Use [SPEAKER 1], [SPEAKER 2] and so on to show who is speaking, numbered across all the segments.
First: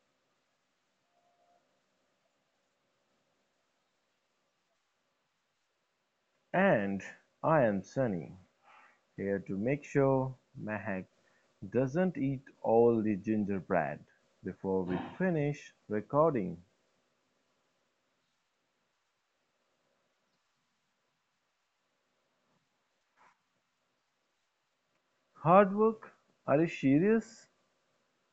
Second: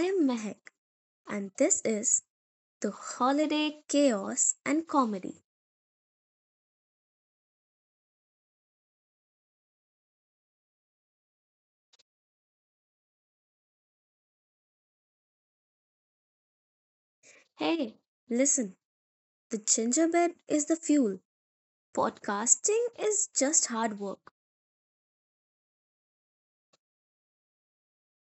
[SPEAKER 1] am Mehak, and this is the Holiday Chaos and Comedy.
[SPEAKER 2] And I am Sunny, here to make sure Mahak doesn't eat all the gingerbread before we finish recording.
[SPEAKER 1] Hey, listen, the gingerbread is the fuel. Podcasting is just hard work.
[SPEAKER 2] Hard work? Are you serious?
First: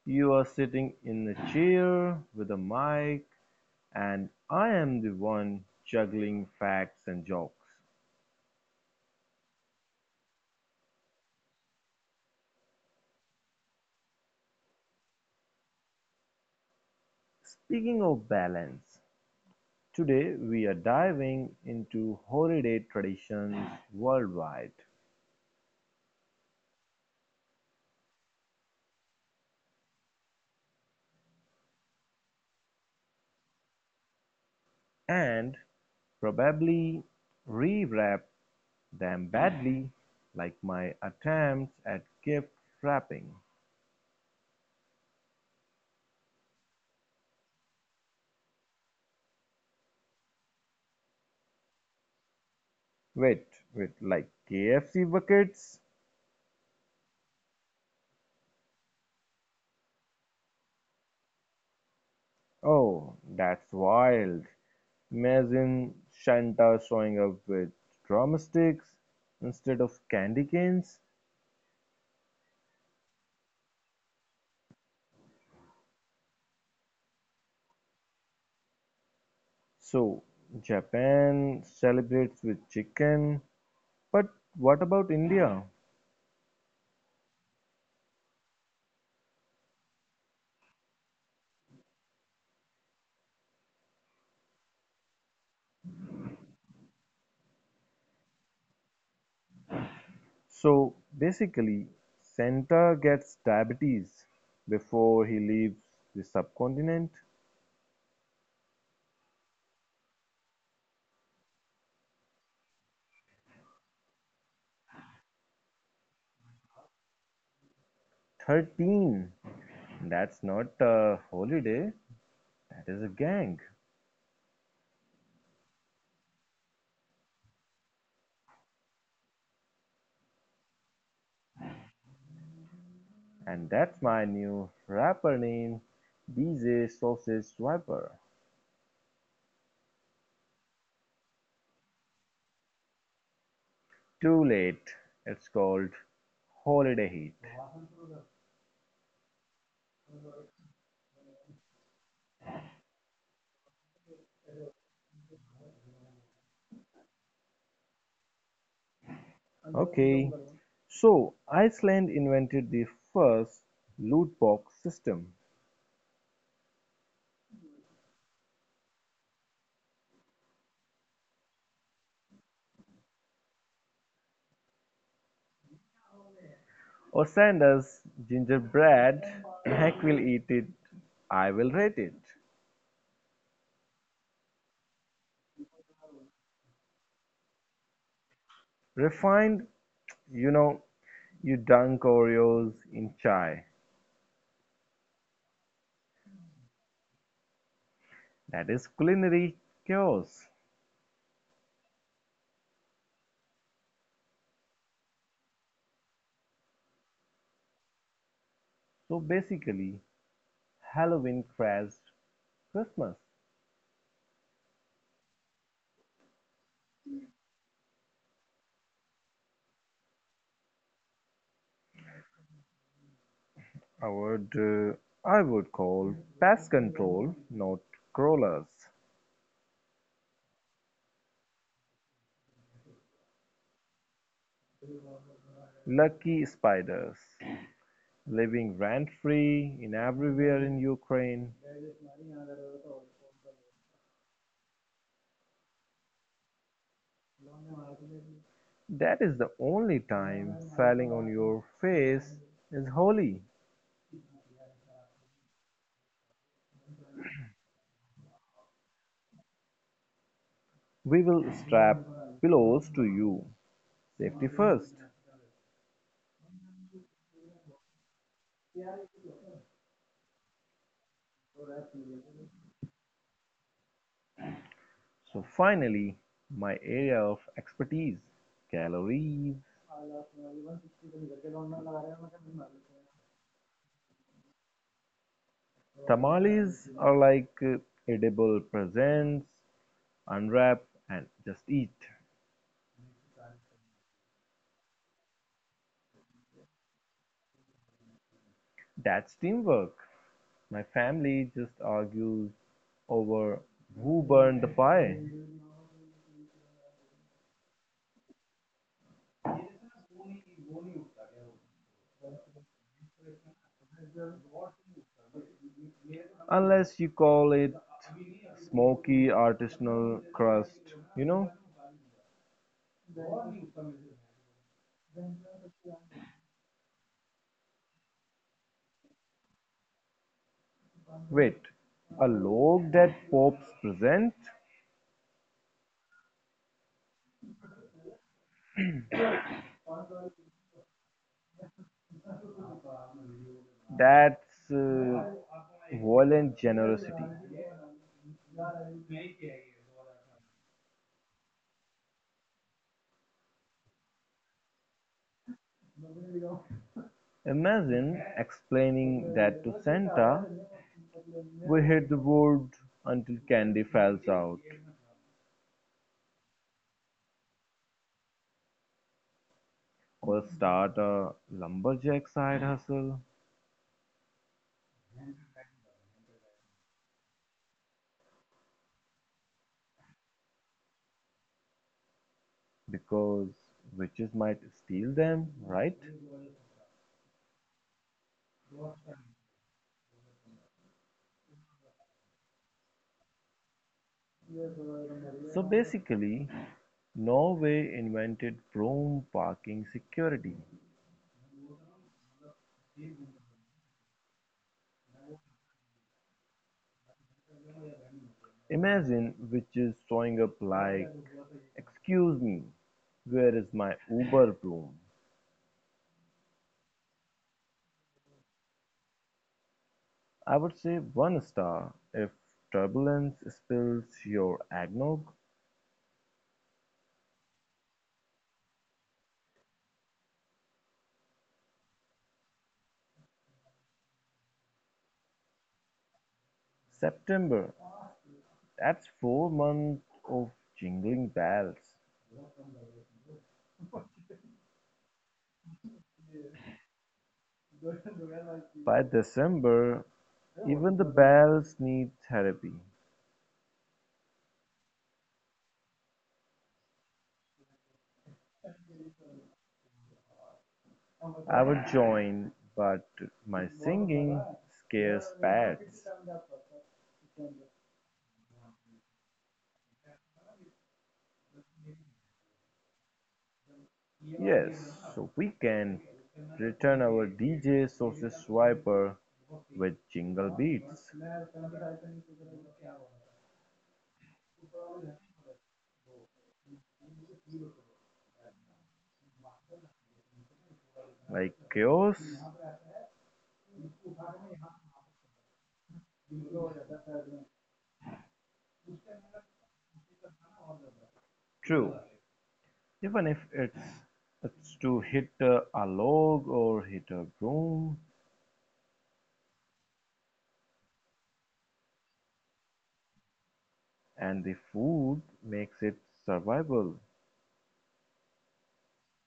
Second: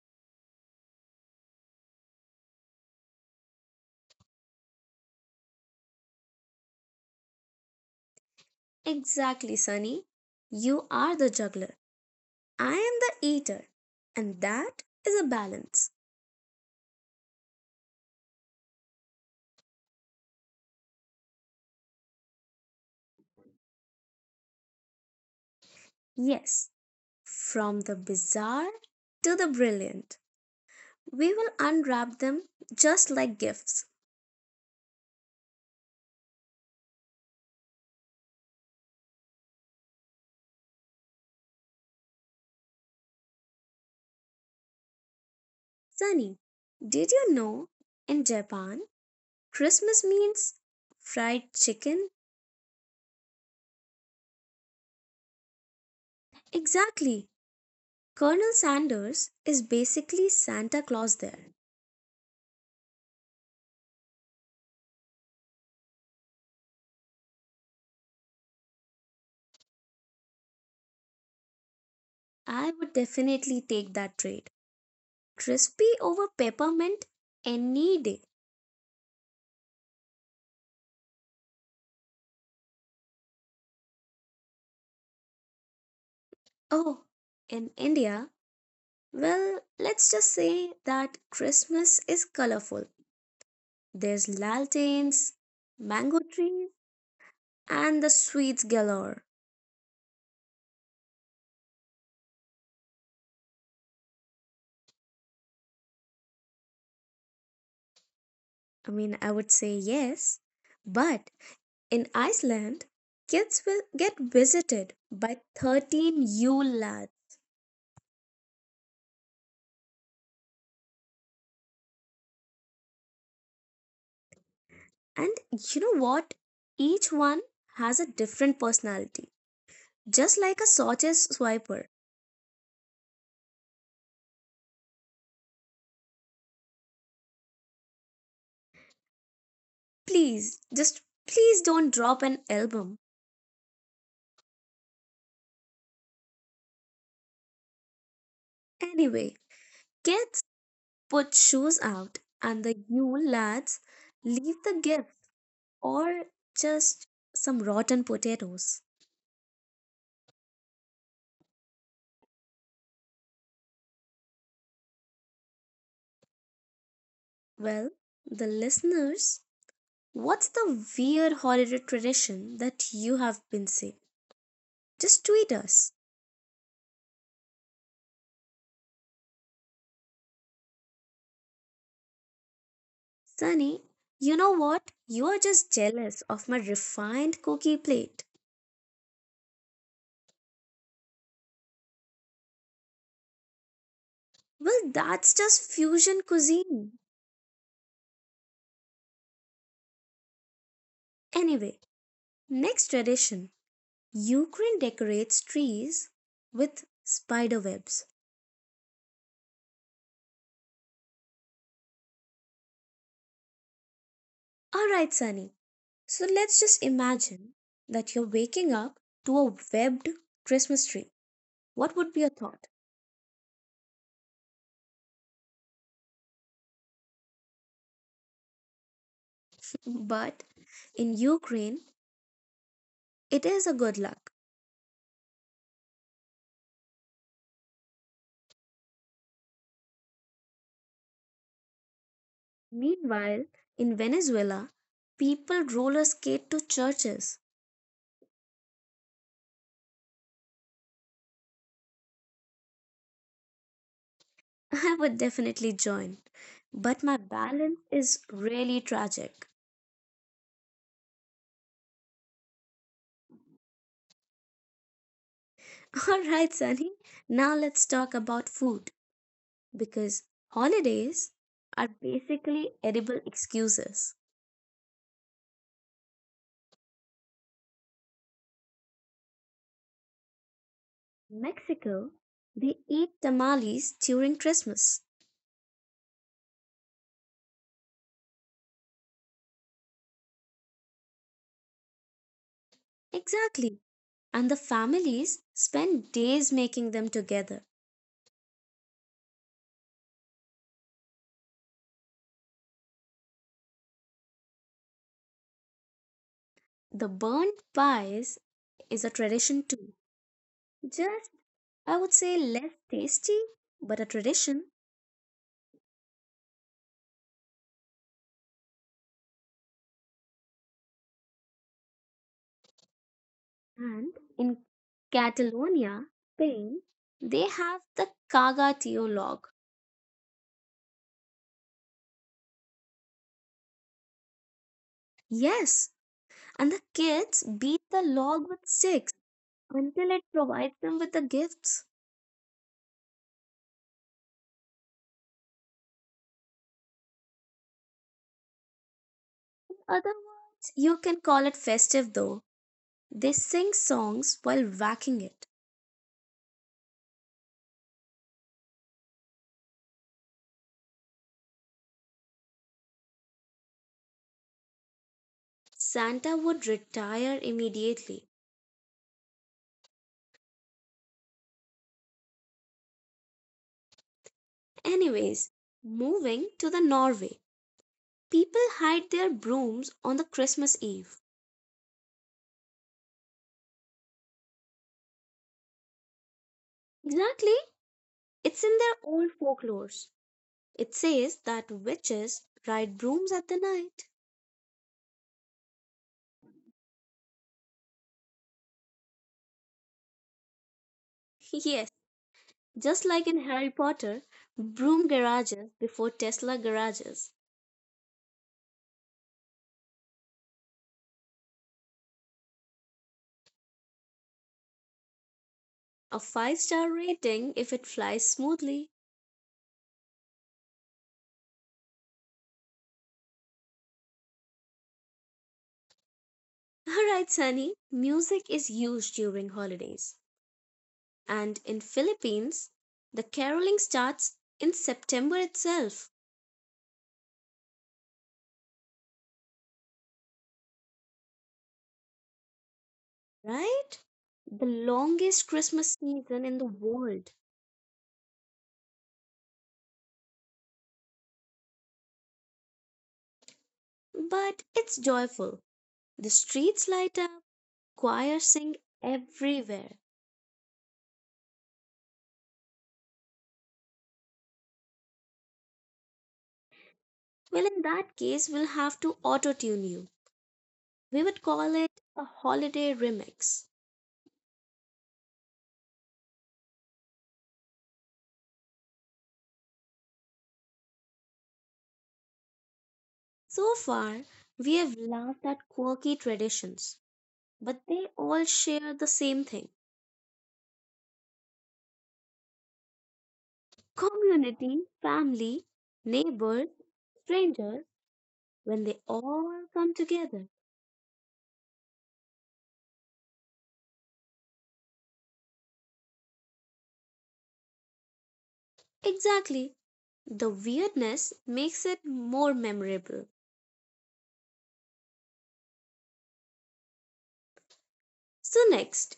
[SPEAKER 2] You are sitting in a chair with a mic, and I am the one juggling facts and jokes.
[SPEAKER 1] Exactly, Sunny. You are the juggler. I am the eater. And that is a balance.
[SPEAKER 2] Speaking of balance, today we are diving into holiday traditions worldwide
[SPEAKER 1] Yes, from the bizarre to the brilliant. We will unwrap them just like gifts.
[SPEAKER 2] and probably rewrap them badly, like my attempts at gift wrapping.
[SPEAKER 1] Sunny, did you know in Japan Christmas means fried chicken?
[SPEAKER 2] Wait, wait, like KFC buckets?
[SPEAKER 1] Exactly. Colonel Sanders is basically Santa Claus there.
[SPEAKER 2] Oh, that's wild. Imagine Shanta showing up with drumsticks instead of candy canes.
[SPEAKER 1] I would definitely take that trade. Crispy over peppermint any day.
[SPEAKER 2] So, Japan celebrates with chicken, but what about India?
[SPEAKER 1] Oh, in India, well, let's just say that Christmas is colorful. There's lanterns, mango trees, and the sweets galore.
[SPEAKER 2] So, basically, Santa gets diabetes before he leaves the subcontinent.
[SPEAKER 1] I mean, I would say yes, but in Iceland, kids will get visited by 13 Yule lads.
[SPEAKER 2] 13. That's not a holiday. That is a gang.
[SPEAKER 1] And you know what? Each one has a different personality, just like a sausage swiper.
[SPEAKER 2] And that's my new rapper name, DJ Sausage Swiper.
[SPEAKER 1] Please, just please don't drop an album.
[SPEAKER 2] Too late. It's called Holiday Heat.
[SPEAKER 1] Anyway, kids put shoes out, and the Yule lads leave the gift or just some rotten potatoes.
[SPEAKER 2] Okay. So Iceland invented the first loot box system.
[SPEAKER 1] Well, the listeners What's the weird holiday tradition that you have been seeing? Just tweet us.
[SPEAKER 2] Or send us gingerbread. Heck will eat it. I will rate it.
[SPEAKER 1] Sunny, you know what? You're just jealous of my refined cookie plate.
[SPEAKER 2] Refined, you know, you dunk Oreos in chai.
[SPEAKER 1] Well, that's just fusion cuisine.
[SPEAKER 2] That is culinary chaos.
[SPEAKER 1] Anyway, next tradition Ukraine decorates trees with spider webs.
[SPEAKER 2] So basically, Halloween crashed Christmas.
[SPEAKER 1] Alright, Sunny. So let's just imagine that you're waking up to a webbed Christmas tree. What would be your thought?
[SPEAKER 2] I would, uh, I would call pest control, not crawlers.
[SPEAKER 1] But in Ukraine, it is a good luck.
[SPEAKER 2] Lucky spiders, living rent-free in everywhere in Ukraine.
[SPEAKER 1] Meanwhile, in Venezuela, people roller skate to churches.
[SPEAKER 2] That is the only time falling on your face is holy.
[SPEAKER 1] I would definitely join, but my balance is really tragic.
[SPEAKER 2] We will strap pillows to you, safety first.
[SPEAKER 1] All right, Sunny, now let's talk about food because holidays are basically edible excuses.
[SPEAKER 2] So finally, my area of expertise, calories.
[SPEAKER 1] Mexico, they eat tamales during Christmas.
[SPEAKER 2] Tamales are like edible presents, unwrap and just eat.
[SPEAKER 1] Exactly. And the families spend days making them together.
[SPEAKER 2] That's teamwork. My family just argues over who burned the pie,
[SPEAKER 1] The burnt pies is a tradition too. Just, I would say, less tasty, but a tradition.
[SPEAKER 2] unless you call it smoky artisanal crust. You know,
[SPEAKER 1] And in Catalonia, Spain, they have the cagatillo log.
[SPEAKER 2] wait, a log that pops present?
[SPEAKER 1] Yes, and the kids beat the log with sticks until it provides them with the gifts.
[SPEAKER 2] That's uh, violent generosity.
[SPEAKER 1] In other words, you can call it festive though. They sing songs while whacking it.
[SPEAKER 2] Imagine explaining that to Santa. We hit the wood until candy falls out.
[SPEAKER 1] Santa would retire immediately.
[SPEAKER 2] Or start a lumberjack side hustle
[SPEAKER 1] Anyways, moving to the Norway. People hide their brooms on the Christmas Eve.
[SPEAKER 2] because witches might steal them, right?
[SPEAKER 1] Exactly. It's in their old folklores. It says that witches ride brooms at the night.
[SPEAKER 2] So basically, Norway invented broom parking security.
[SPEAKER 1] Yes, just like in Harry Potter, broom garages before Tesla garages.
[SPEAKER 2] Imagine witches showing up like, excuse me, where is my Uber broom?
[SPEAKER 1] A five-star rating if it flies smoothly.
[SPEAKER 2] I would say one star if turbulence spills your eggnog.
[SPEAKER 1] Alright, Sunny, music is huge during holidays. And in Philippines, the caroling starts in September itself.
[SPEAKER 2] September, that's 4 months of jingling bells.
[SPEAKER 1] Right? The longest Christmas season in the world.
[SPEAKER 2] By December, even the bells need therapy.
[SPEAKER 1] But it's joyful. The streets light up, choirs sing everywhere.
[SPEAKER 2] I would join, but my singing scares pets.
[SPEAKER 1] Well, in that case, we'll have to auto tune you. We would call it a holiday remix.
[SPEAKER 2] Yes, so we can return our DJ Sausage Swiper with jingle beats
[SPEAKER 1] So far, we have laughed at quirky traditions, but they all share the same thing
[SPEAKER 2] like chaos.
[SPEAKER 1] community, family, neighbor, stranger, when they all come together.
[SPEAKER 2] True. Even if it's to hit a log or hit a broom,
[SPEAKER 1] Exactly. The weirdness makes it more memorable.
[SPEAKER 2] and the food makes it survivable.
[SPEAKER 1] So, next,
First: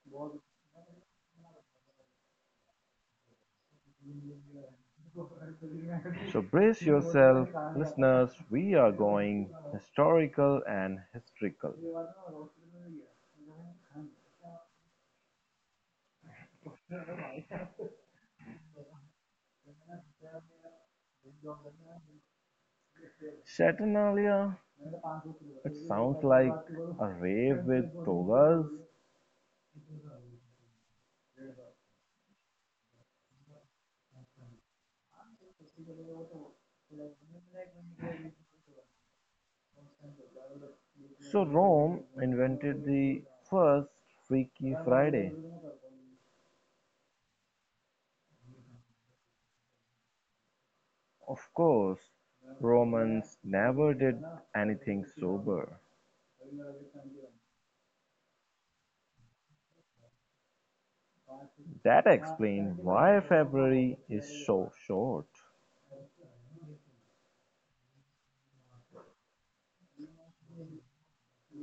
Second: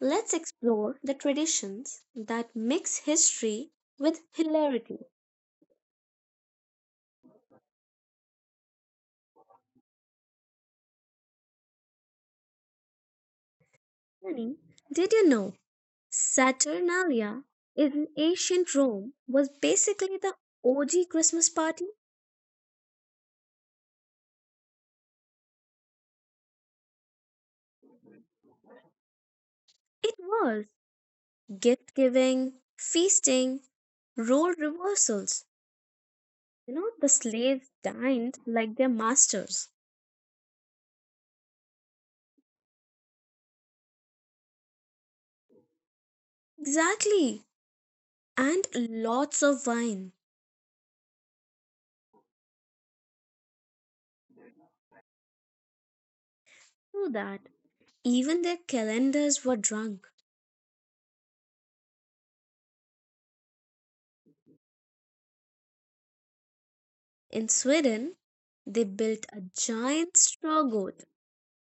[SPEAKER 1] let's explore the traditions that mix history with hilarity.
[SPEAKER 2] So brace yourself, listeners. We are going historical and historical.
[SPEAKER 1] Sunny, did you know Saturnalia in ancient Rome was basically the OG Christmas party?
[SPEAKER 2] Saturnalia, it sounds like a rave with togas.
[SPEAKER 1] It was gift giving, feasting, role reversals. You know, the slaves dined like their masters.
[SPEAKER 2] So Rome invented the first Freaky Friday.
[SPEAKER 1] Exactly. And lots of wine.
[SPEAKER 2] Of course, Romans never did anything sober.
[SPEAKER 1] So that Even their calendars were drunk.
[SPEAKER 2] That explains why February is so short.
[SPEAKER 1] In Sweden, they built a giant straw goat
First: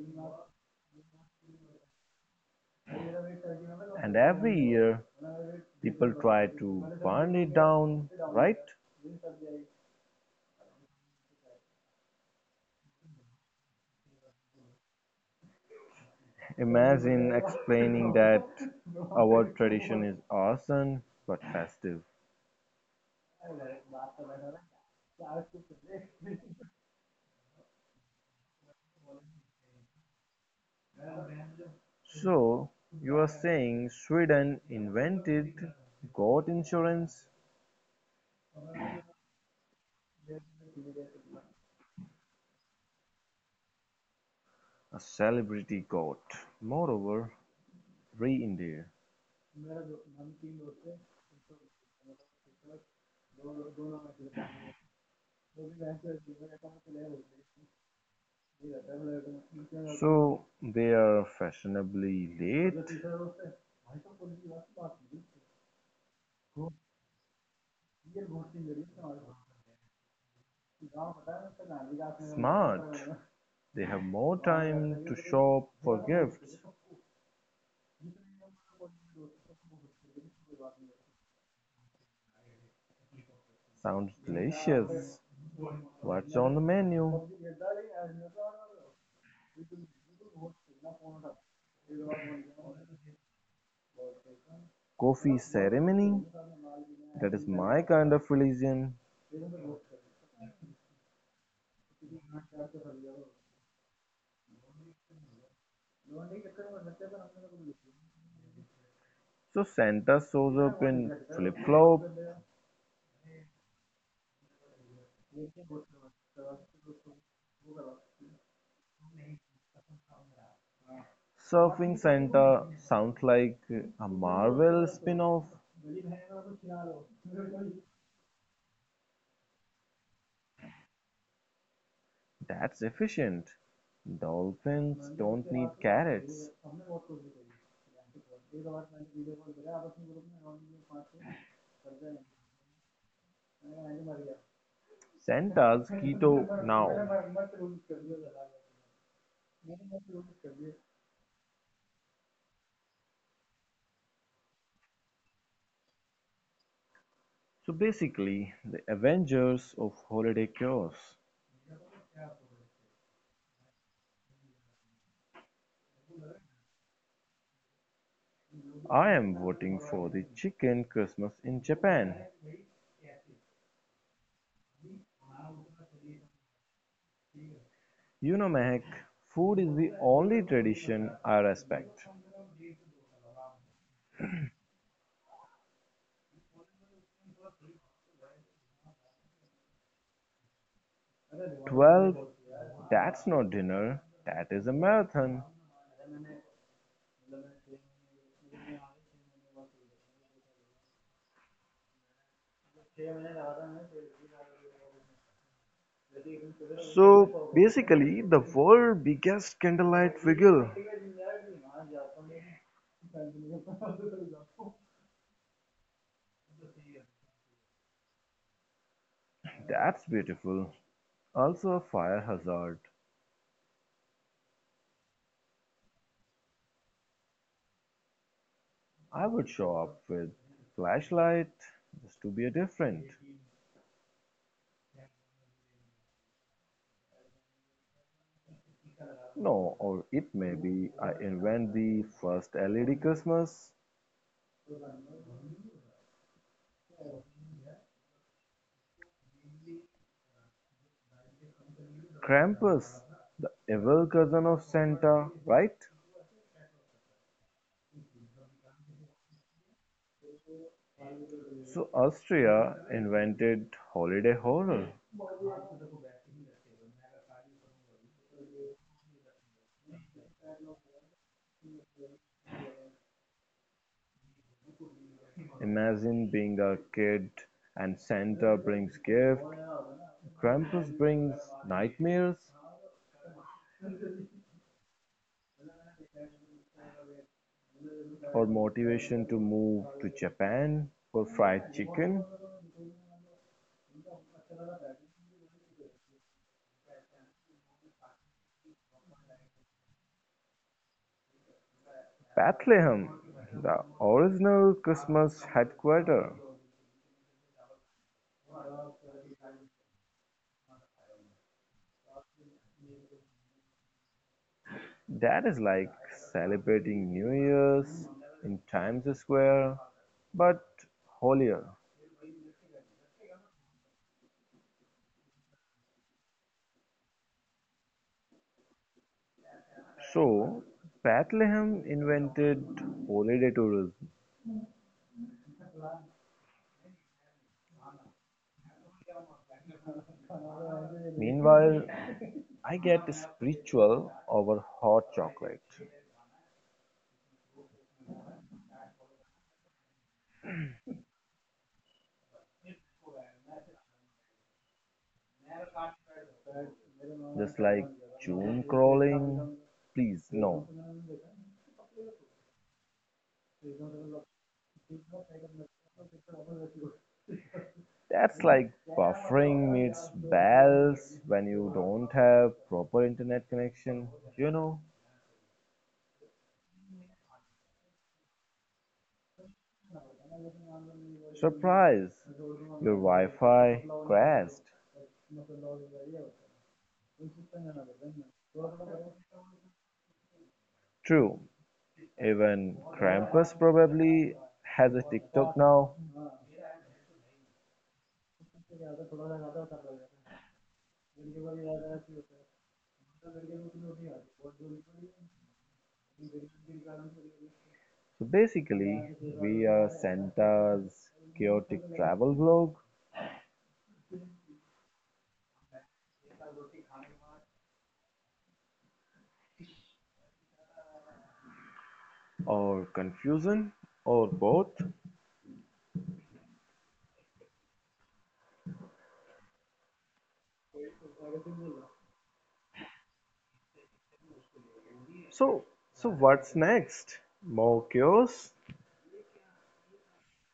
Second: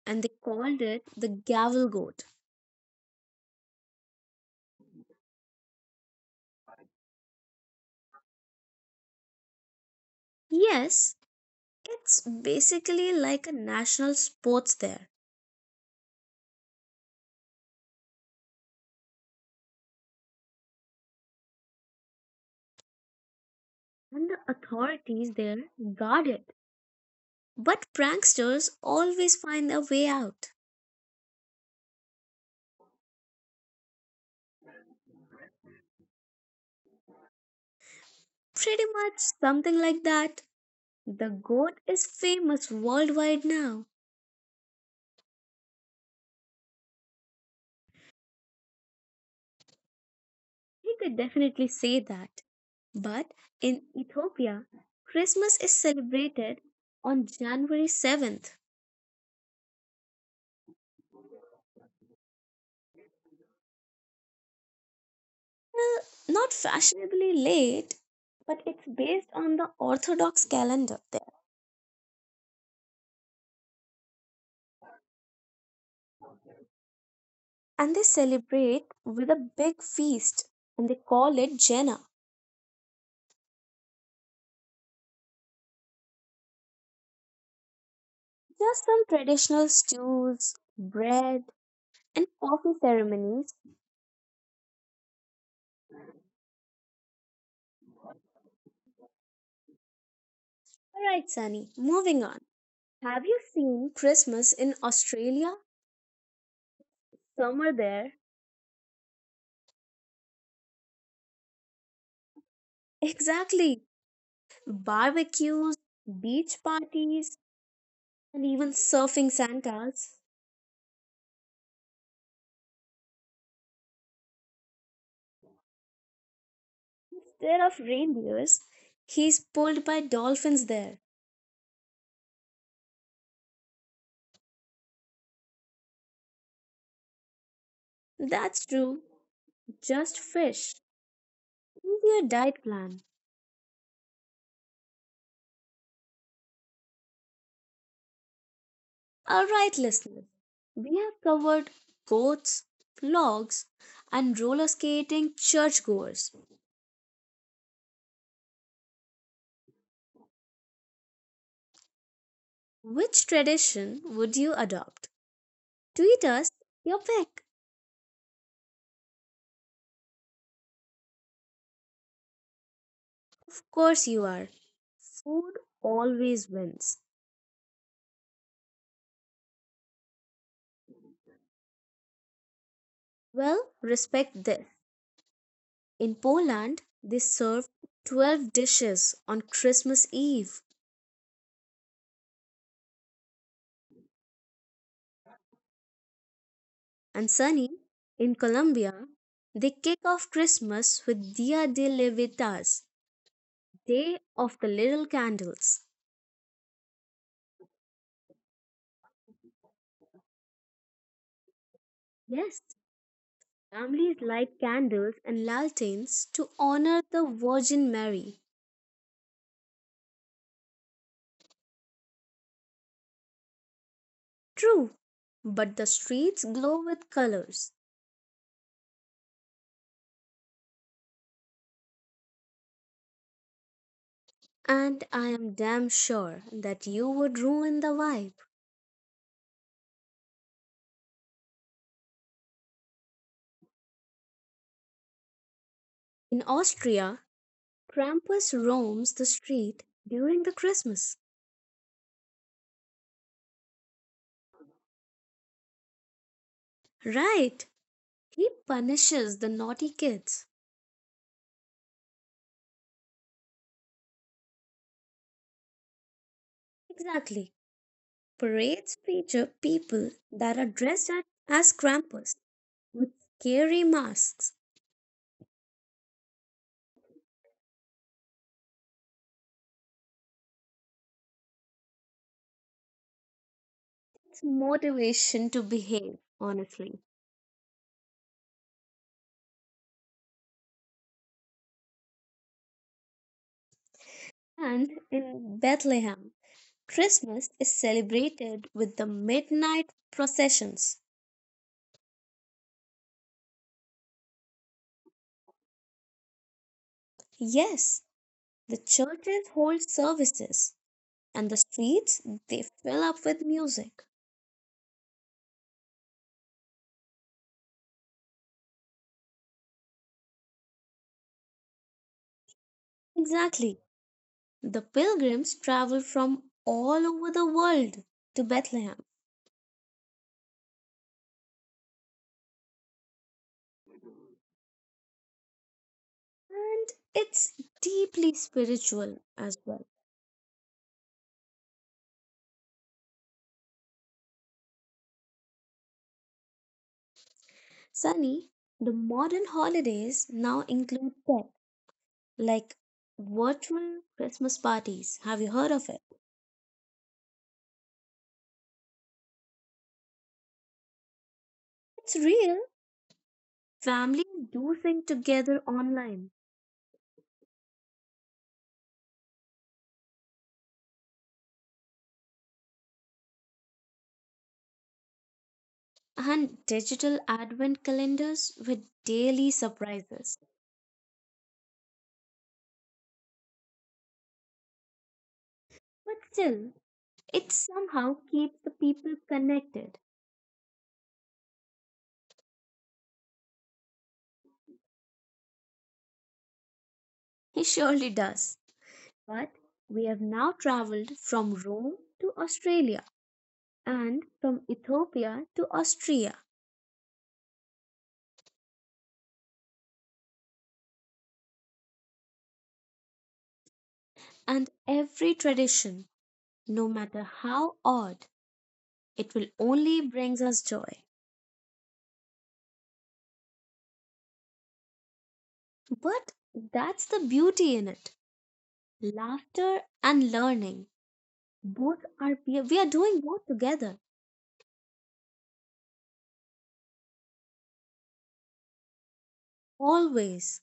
[SPEAKER 1] and they called it the gavel goat.
[SPEAKER 2] And every year, people try to burn it down, right?
[SPEAKER 1] Yes, it's basically like a national sports there,
[SPEAKER 2] Imagine explaining that our tradition is awesome but festive.
[SPEAKER 1] and the authorities there guard it. But pranksters always find a way out.
[SPEAKER 2] So you're saying Sweden invented "goat insurance",
[SPEAKER 1] Pretty much something like that. The goat is famous worldwide now.
[SPEAKER 2] a celebrity goat, moreover India.
[SPEAKER 1] We could definitely say that. But in Ethiopia, Christmas is celebrated on January 7th.
[SPEAKER 2] So they're fashionably late?
[SPEAKER 1] Well, not fashionably late, but it's based on the Orthodox calendar there.
[SPEAKER 2] Smart. They have more time to shop for gifts.
[SPEAKER 1] And they celebrate with a big feast and they call it Jena.
[SPEAKER 2] Sounds delicious. What's on the menu?
[SPEAKER 1] There are some traditional stews, bread, and coffee ceremonies.
[SPEAKER 2] Coffee ceremony? That is my kind of religion.
[SPEAKER 1] Alright, Sunny, moving on. Have you seen Christmas in Australia? Summer there.
[SPEAKER 2] So Santa shows up in flip-flop.
[SPEAKER 1] Exactly. Barbecues, beach parties, and even surfing Santas.
[SPEAKER 2] Surfing Santa sounds like a Marvel spin-off.
[SPEAKER 1] Instead of reindeers, he's pulled by dolphins there.
[SPEAKER 2] That's efficient. Dolphins don't need carrots.
[SPEAKER 1] That's true, just fish. Easier diet plan.
[SPEAKER 2] Santa's keto now.
[SPEAKER 1] Alright, listeners, we have covered goats, logs, and roller skating churchgoers.
[SPEAKER 2] So basically, the Avengers of holiday chaos.
[SPEAKER 1] Which tradition would you adopt? Tweet us your pick.
[SPEAKER 2] I am voting for the chicken Christmas in Japan.
[SPEAKER 1] Of course, you are. Food always wins.
[SPEAKER 2] Mehak, food is the only tradition I respect.
[SPEAKER 1] Well, respect this. In Poland, they serve 12 dishes on Christmas Eve.
[SPEAKER 2] 12. That's not dinner, that is a marathon.
[SPEAKER 1] And Sunny, in Colombia, they kick off Christmas with Dia de Levitas, Day of the Little Candles.
[SPEAKER 2] So basically, the world biggest candlelight vigil.
[SPEAKER 1] Yes, families light candles and lanterns to honor the Virgin Mary.
[SPEAKER 2] That's beautiful. Also a fire hazard.
[SPEAKER 1] True, but the streets glow with colors.
[SPEAKER 2] I would show up with flashlight just to be a different.
[SPEAKER 1] And I am damn sure that you would ruin the vibe.
[SPEAKER 2] No, or it may be I invent the first LED Christmas.
[SPEAKER 1] In Austria, Krampus roams the street during the Christmas.
[SPEAKER 2] Krampus, the evil cousin of Santa, right?
[SPEAKER 1] Right. He punishes the naughty kids.
[SPEAKER 2] So Austria invented holiday horror.
[SPEAKER 1] Exactly. Parades feature people that are dressed up as Krampus with scary masks.
[SPEAKER 2] Imagine being a kid and Santa brings gifts, Krampus brings nightmares,
[SPEAKER 1] It's motivation to behave, honestly.
[SPEAKER 2] or motivation to move to Japan for fried chicken.
[SPEAKER 1] And in Bethlehem, Christmas is celebrated with the midnight processions.
[SPEAKER 2] Bethlehem, the original Christmas headquarters.
[SPEAKER 1] Yes, the churches hold services and the streets they fill up with music.
[SPEAKER 2] That is like celebrating New Year's in Times Square, but holier.
[SPEAKER 1] Exactly. The pilgrims travel from all over the world to Bethlehem,
[SPEAKER 2] So, Bethlehem invented holiday tourism.
[SPEAKER 1] and it's deeply spiritual as well.
[SPEAKER 2] Meanwhile, I get spiritual over hot chocolate.
[SPEAKER 1] Sunny, the modern holidays now include tech, like virtual Christmas parties. Have you heard of it?
[SPEAKER 2] Just like June crawling. Please, no.
[SPEAKER 1] It's real. Families do sing together online,
[SPEAKER 2] That's like buffering meets bells when you don't have proper internet connection. You know,
[SPEAKER 1] and digital advent calendars with daily surprises.
[SPEAKER 2] surprise, your Wi Fi crashed.
[SPEAKER 1] But still, it somehow keeps the people connected.
[SPEAKER 2] True, even Krampus probably has a TikTok now.
[SPEAKER 1] He surely does. But we have now traveled from Rome to Australia, and from Ethiopia to Austria,
[SPEAKER 2] So basically, we are Santa's chaotic travel vlog,
[SPEAKER 1] and every tradition, no matter how odd, it will only brings us joy.
[SPEAKER 2] or confusion, or both.
[SPEAKER 1] But that's the beauty in it. Laughter and learning, both are we are doing both together.
[SPEAKER 2] So, so what's next? More chaos?
[SPEAKER 1] Always,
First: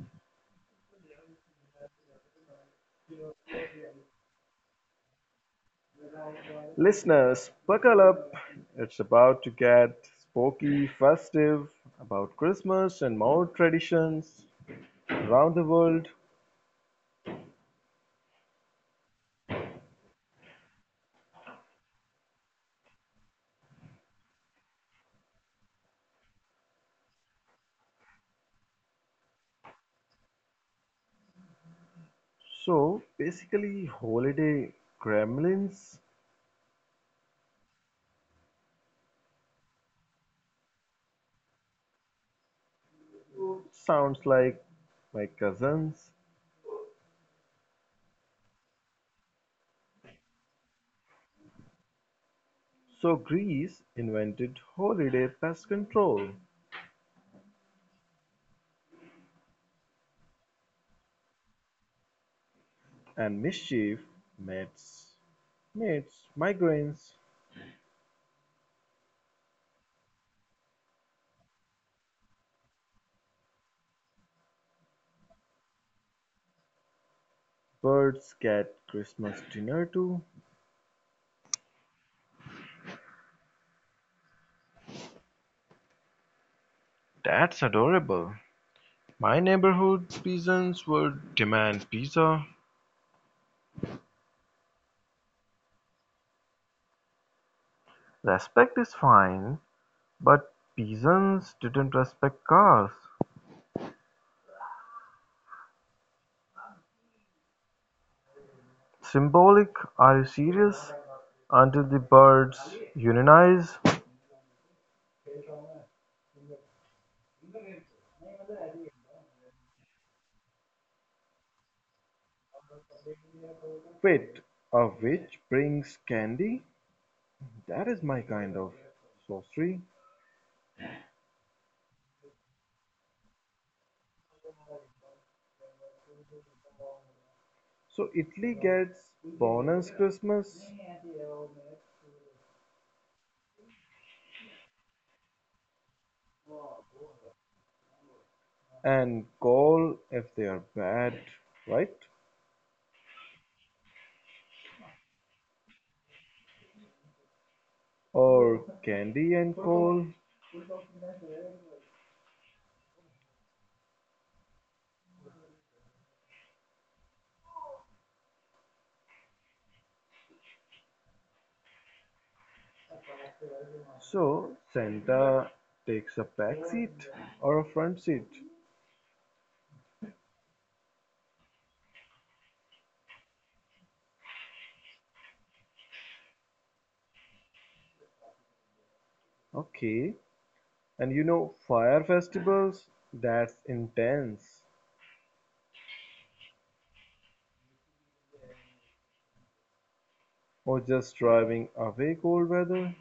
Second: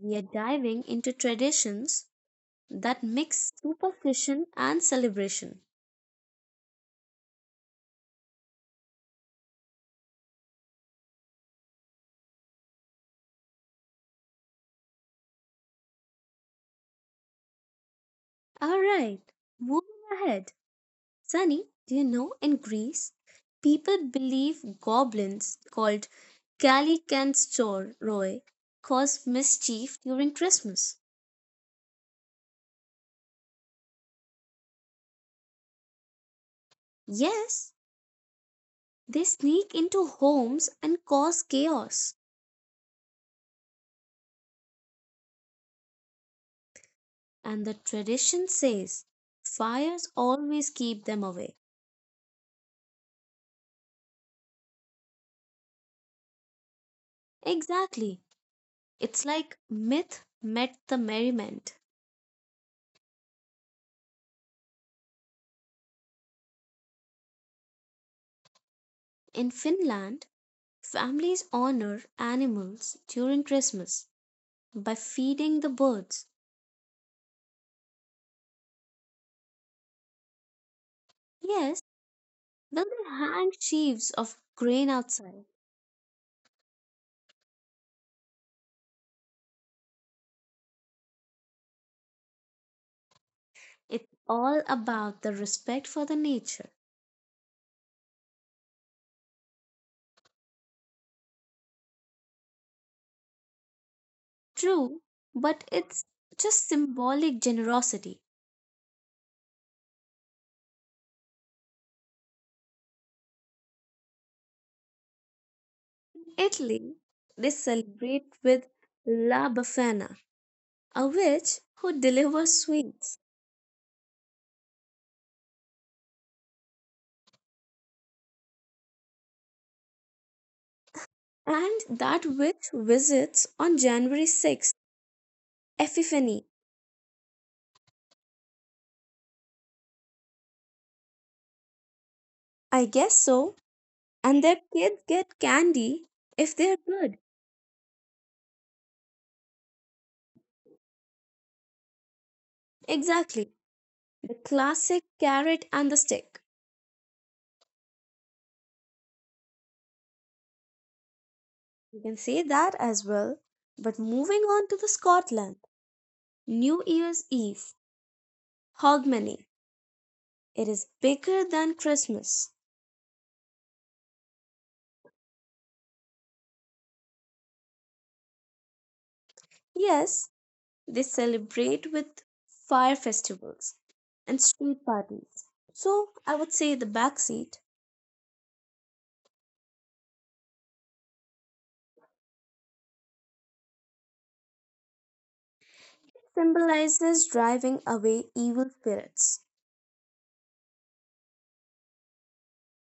[SPEAKER 1] we are diving into traditions that mix superstition and celebration.
[SPEAKER 2] Listeners, buckle up. It's about to get spooky, festive, about Christmas and more traditions around the world.
[SPEAKER 1] All right, moving ahead. Sunny, do you know in Greece, people believe goblins called Kalikansoroi cause mischief during Christmas.
[SPEAKER 2] So basically, holiday gremlins
[SPEAKER 1] Yes, they sneak into homes and cause chaos.
[SPEAKER 2] sounds like my cousins.
[SPEAKER 1] And the tradition says fires always keep them away.
[SPEAKER 2] So Greece invented holiday pest control,
[SPEAKER 1] Exactly. It's like myth met the merriment.
[SPEAKER 2] and mischief, mates. Mates, migraines,
[SPEAKER 1] In Finland, families honor animals during Christmas by feeding the birds.
[SPEAKER 2] birds get Christmas dinner too.
[SPEAKER 1] Yes, then they hang sheaves of grain outside.
[SPEAKER 2] That's adorable. My neighborhood peasants would demand pizza.
[SPEAKER 1] It's all about the respect for the nature.
[SPEAKER 2] Respect is fine, but peasants didn't respect cars.
[SPEAKER 1] True, but it's just symbolic generosity.
[SPEAKER 2] Symbolic, are you serious? Until the birds unionize?
[SPEAKER 1] In Italy, they celebrate with La Befana, a witch who delivers sweets.
[SPEAKER 2] Wait, a witch brings candy? That is my kind of sorcery.
[SPEAKER 1] And that witch visits on January 6th, Epiphany.
[SPEAKER 2] So Italy gets bonus Christmas
[SPEAKER 1] I guess so. And their kids get candy if they're good.
[SPEAKER 2] and coal if they are bad, right?
[SPEAKER 1] Exactly. The classic carrot and the stick.
[SPEAKER 2] Or candy and coal.
[SPEAKER 1] You can say that as well. But moving on to the Scotland, New Year's Eve, Hogmanay. It is bigger than Christmas.
[SPEAKER 2] So Santa takes a back seat or a front seat.
[SPEAKER 1] Yes, they celebrate with fire festivals and street parties. So I would say the backseat
[SPEAKER 2] Okay. And fire festivals, that's intense.
[SPEAKER 1] symbolizes driving away evil spirits.
[SPEAKER 2] Or just driving away cold weather.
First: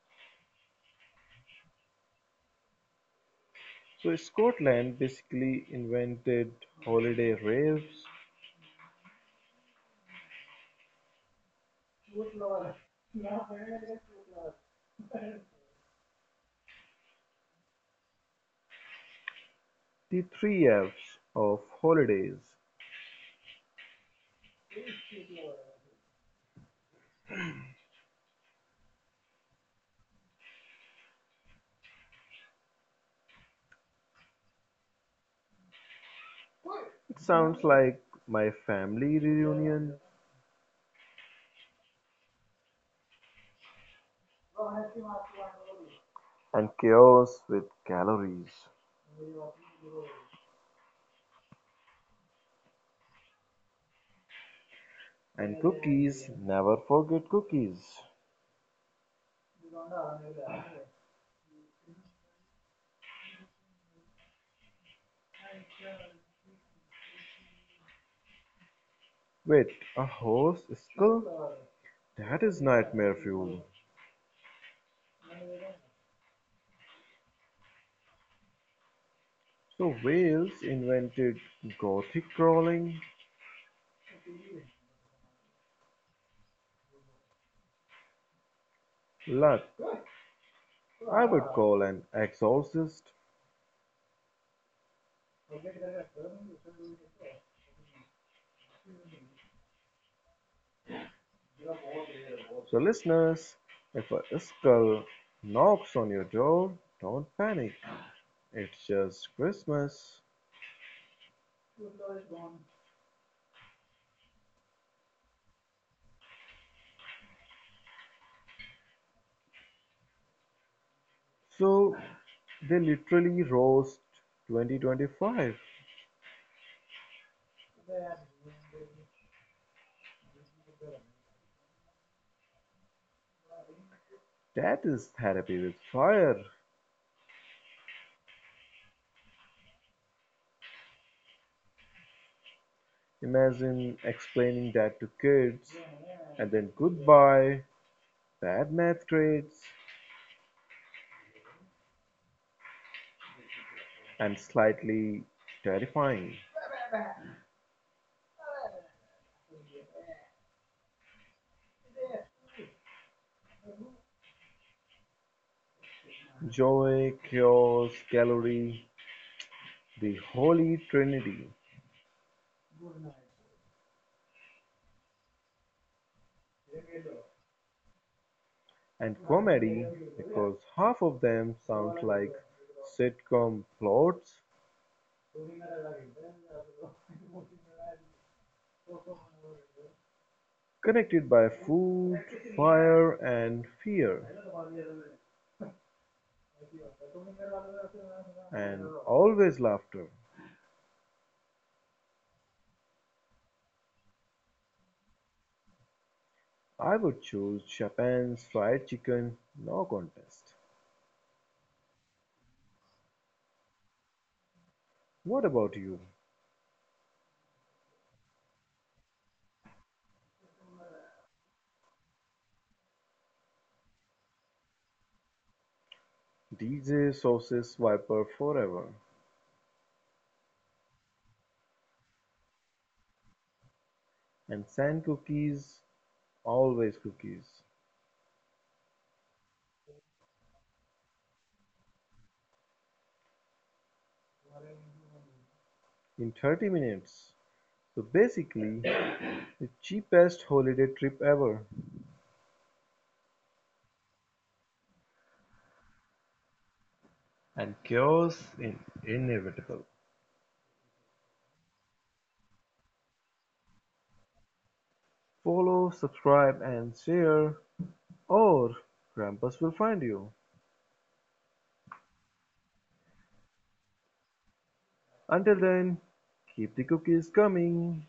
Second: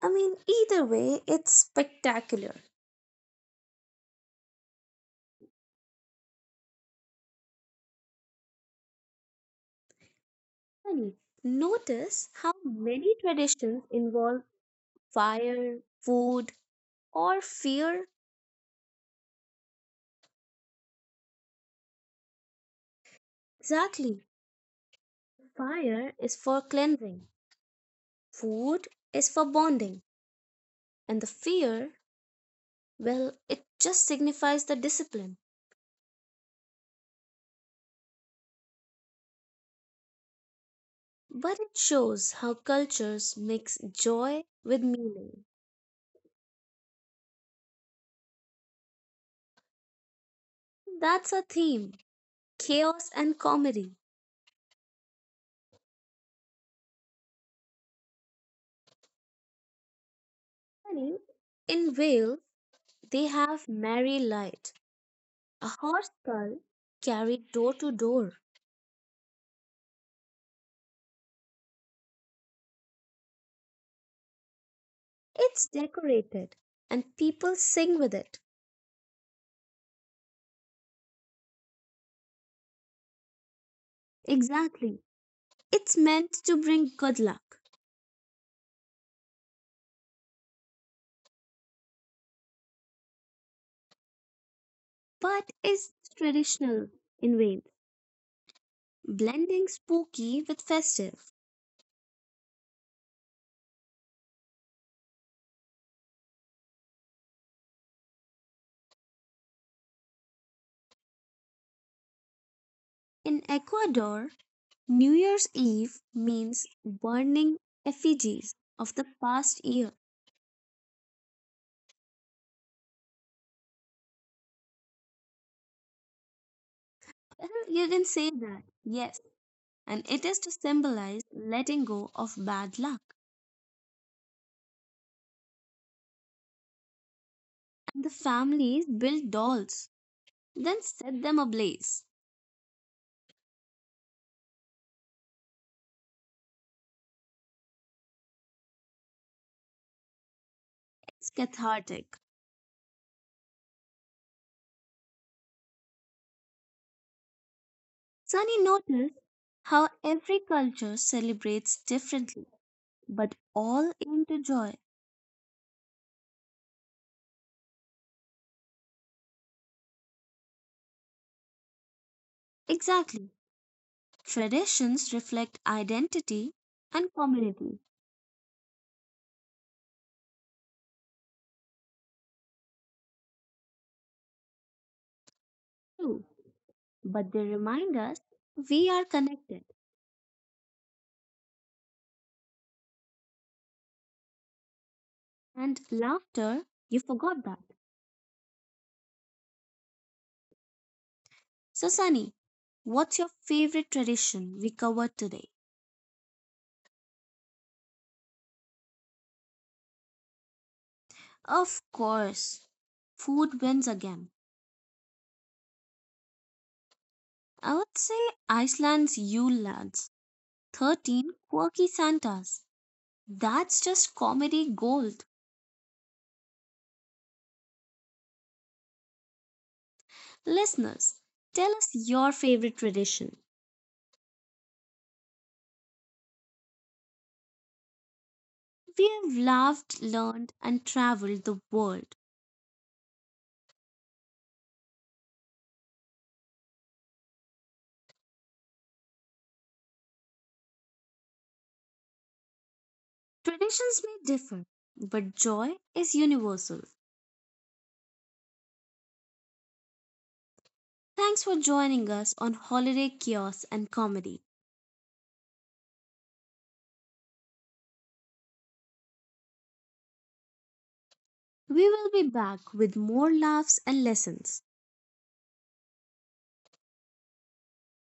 [SPEAKER 1] I mean, either way, it's spectacular.
[SPEAKER 2] So Scotland basically invented holiday raves.
[SPEAKER 1] And notice how many traditions involve fire, food, or fear?
[SPEAKER 2] The three F's of holidays.
[SPEAKER 1] Exactly. Fire is for cleansing, food is for bonding, and the fear, well, it just signifies the discipline.
[SPEAKER 2] It sounds like my family reunion
[SPEAKER 1] But it shows how cultures mix joy with meaning.
[SPEAKER 2] and chaos with calories
[SPEAKER 1] That's a theme chaos and comedy.
[SPEAKER 2] and cookies. Never forget cookies.
[SPEAKER 1] Funny, in Wales, they have Merry Light, a horse skull carried door to door.
[SPEAKER 2] Wait, a horse skull? That is nightmare fuel.
[SPEAKER 1] It's decorated, and people sing with it.
[SPEAKER 2] So Wales invented gothic crawling?
[SPEAKER 1] Exactly. It's meant to bring good luck,
[SPEAKER 2] Luck, I would call an exorcist.
[SPEAKER 1] but is traditional in vain, blending spooky with festive.
[SPEAKER 2] So listeners, if a skull knocks on your door, don't panic. It's just Christmas.
[SPEAKER 1] In Ecuador, New Year's Eve means burning effigies of the past year.
[SPEAKER 2] So they literally roast 2025.
[SPEAKER 1] Well, you can say that, yes. And it is to symbolize letting go of bad luck.
[SPEAKER 2] That is therapy with fire.
[SPEAKER 1] And the families build dolls, then set them ablaze.
[SPEAKER 2] Imagine explaining that to kids and then goodbye, bad math grades,
[SPEAKER 1] It's cathartic.
[SPEAKER 2] and slightly terrifying.
[SPEAKER 1] Sunny noticed how every culture celebrates differently, but all aim to joy.
[SPEAKER 2] Joy, chaos, gallery, the holy trinity,
[SPEAKER 1] Exactly. Traditions reflect identity and community
[SPEAKER 2] and comedy because half of them sound like sitcom plots.
[SPEAKER 1] too, but they remind us we are connected.
[SPEAKER 2] Connected by food, fire, and fear.
[SPEAKER 1] And laughter, you forgot that.
[SPEAKER 2] And always laughter.
[SPEAKER 1] So, Sunny, what's your favorite tradition we covered today?
[SPEAKER 2] I would choose Chopin's Fried Chicken, no contest.
[SPEAKER 1] Of course, food wins again.
[SPEAKER 2] What about you?
[SPEAKER 1] I would say Iceland's Yule lads, 13 quirky Santas That's just comedy gold.
[SPEAKER 2] DJ Sausage Swiper forever.
[SPEAKER 1] Listeners, tell us your favorite tradition.
[SPEAKER 2] And sand cookies, always cookies.
[SPEAKER 1] We've laughed, learned, and traveled the world.
[SPEAKER 2] In 30 minutes. So basically, the cheapest holiday trip ever.
[SPEAKER 1] Traditions may differ, but joy is universal.
[SPEAKER 2] And chaos is inevitable.
[SPEAKER 1] Thanks for joining us on Holiday Chaos and Comedy.
[SPEAKER 2] Follow, subscribe, and share. Or Krampus will find you.
[SPEAKER 1] We will be back with more laughs and lessons.
[SPEAKER 2] Until then, keep the cookies coming!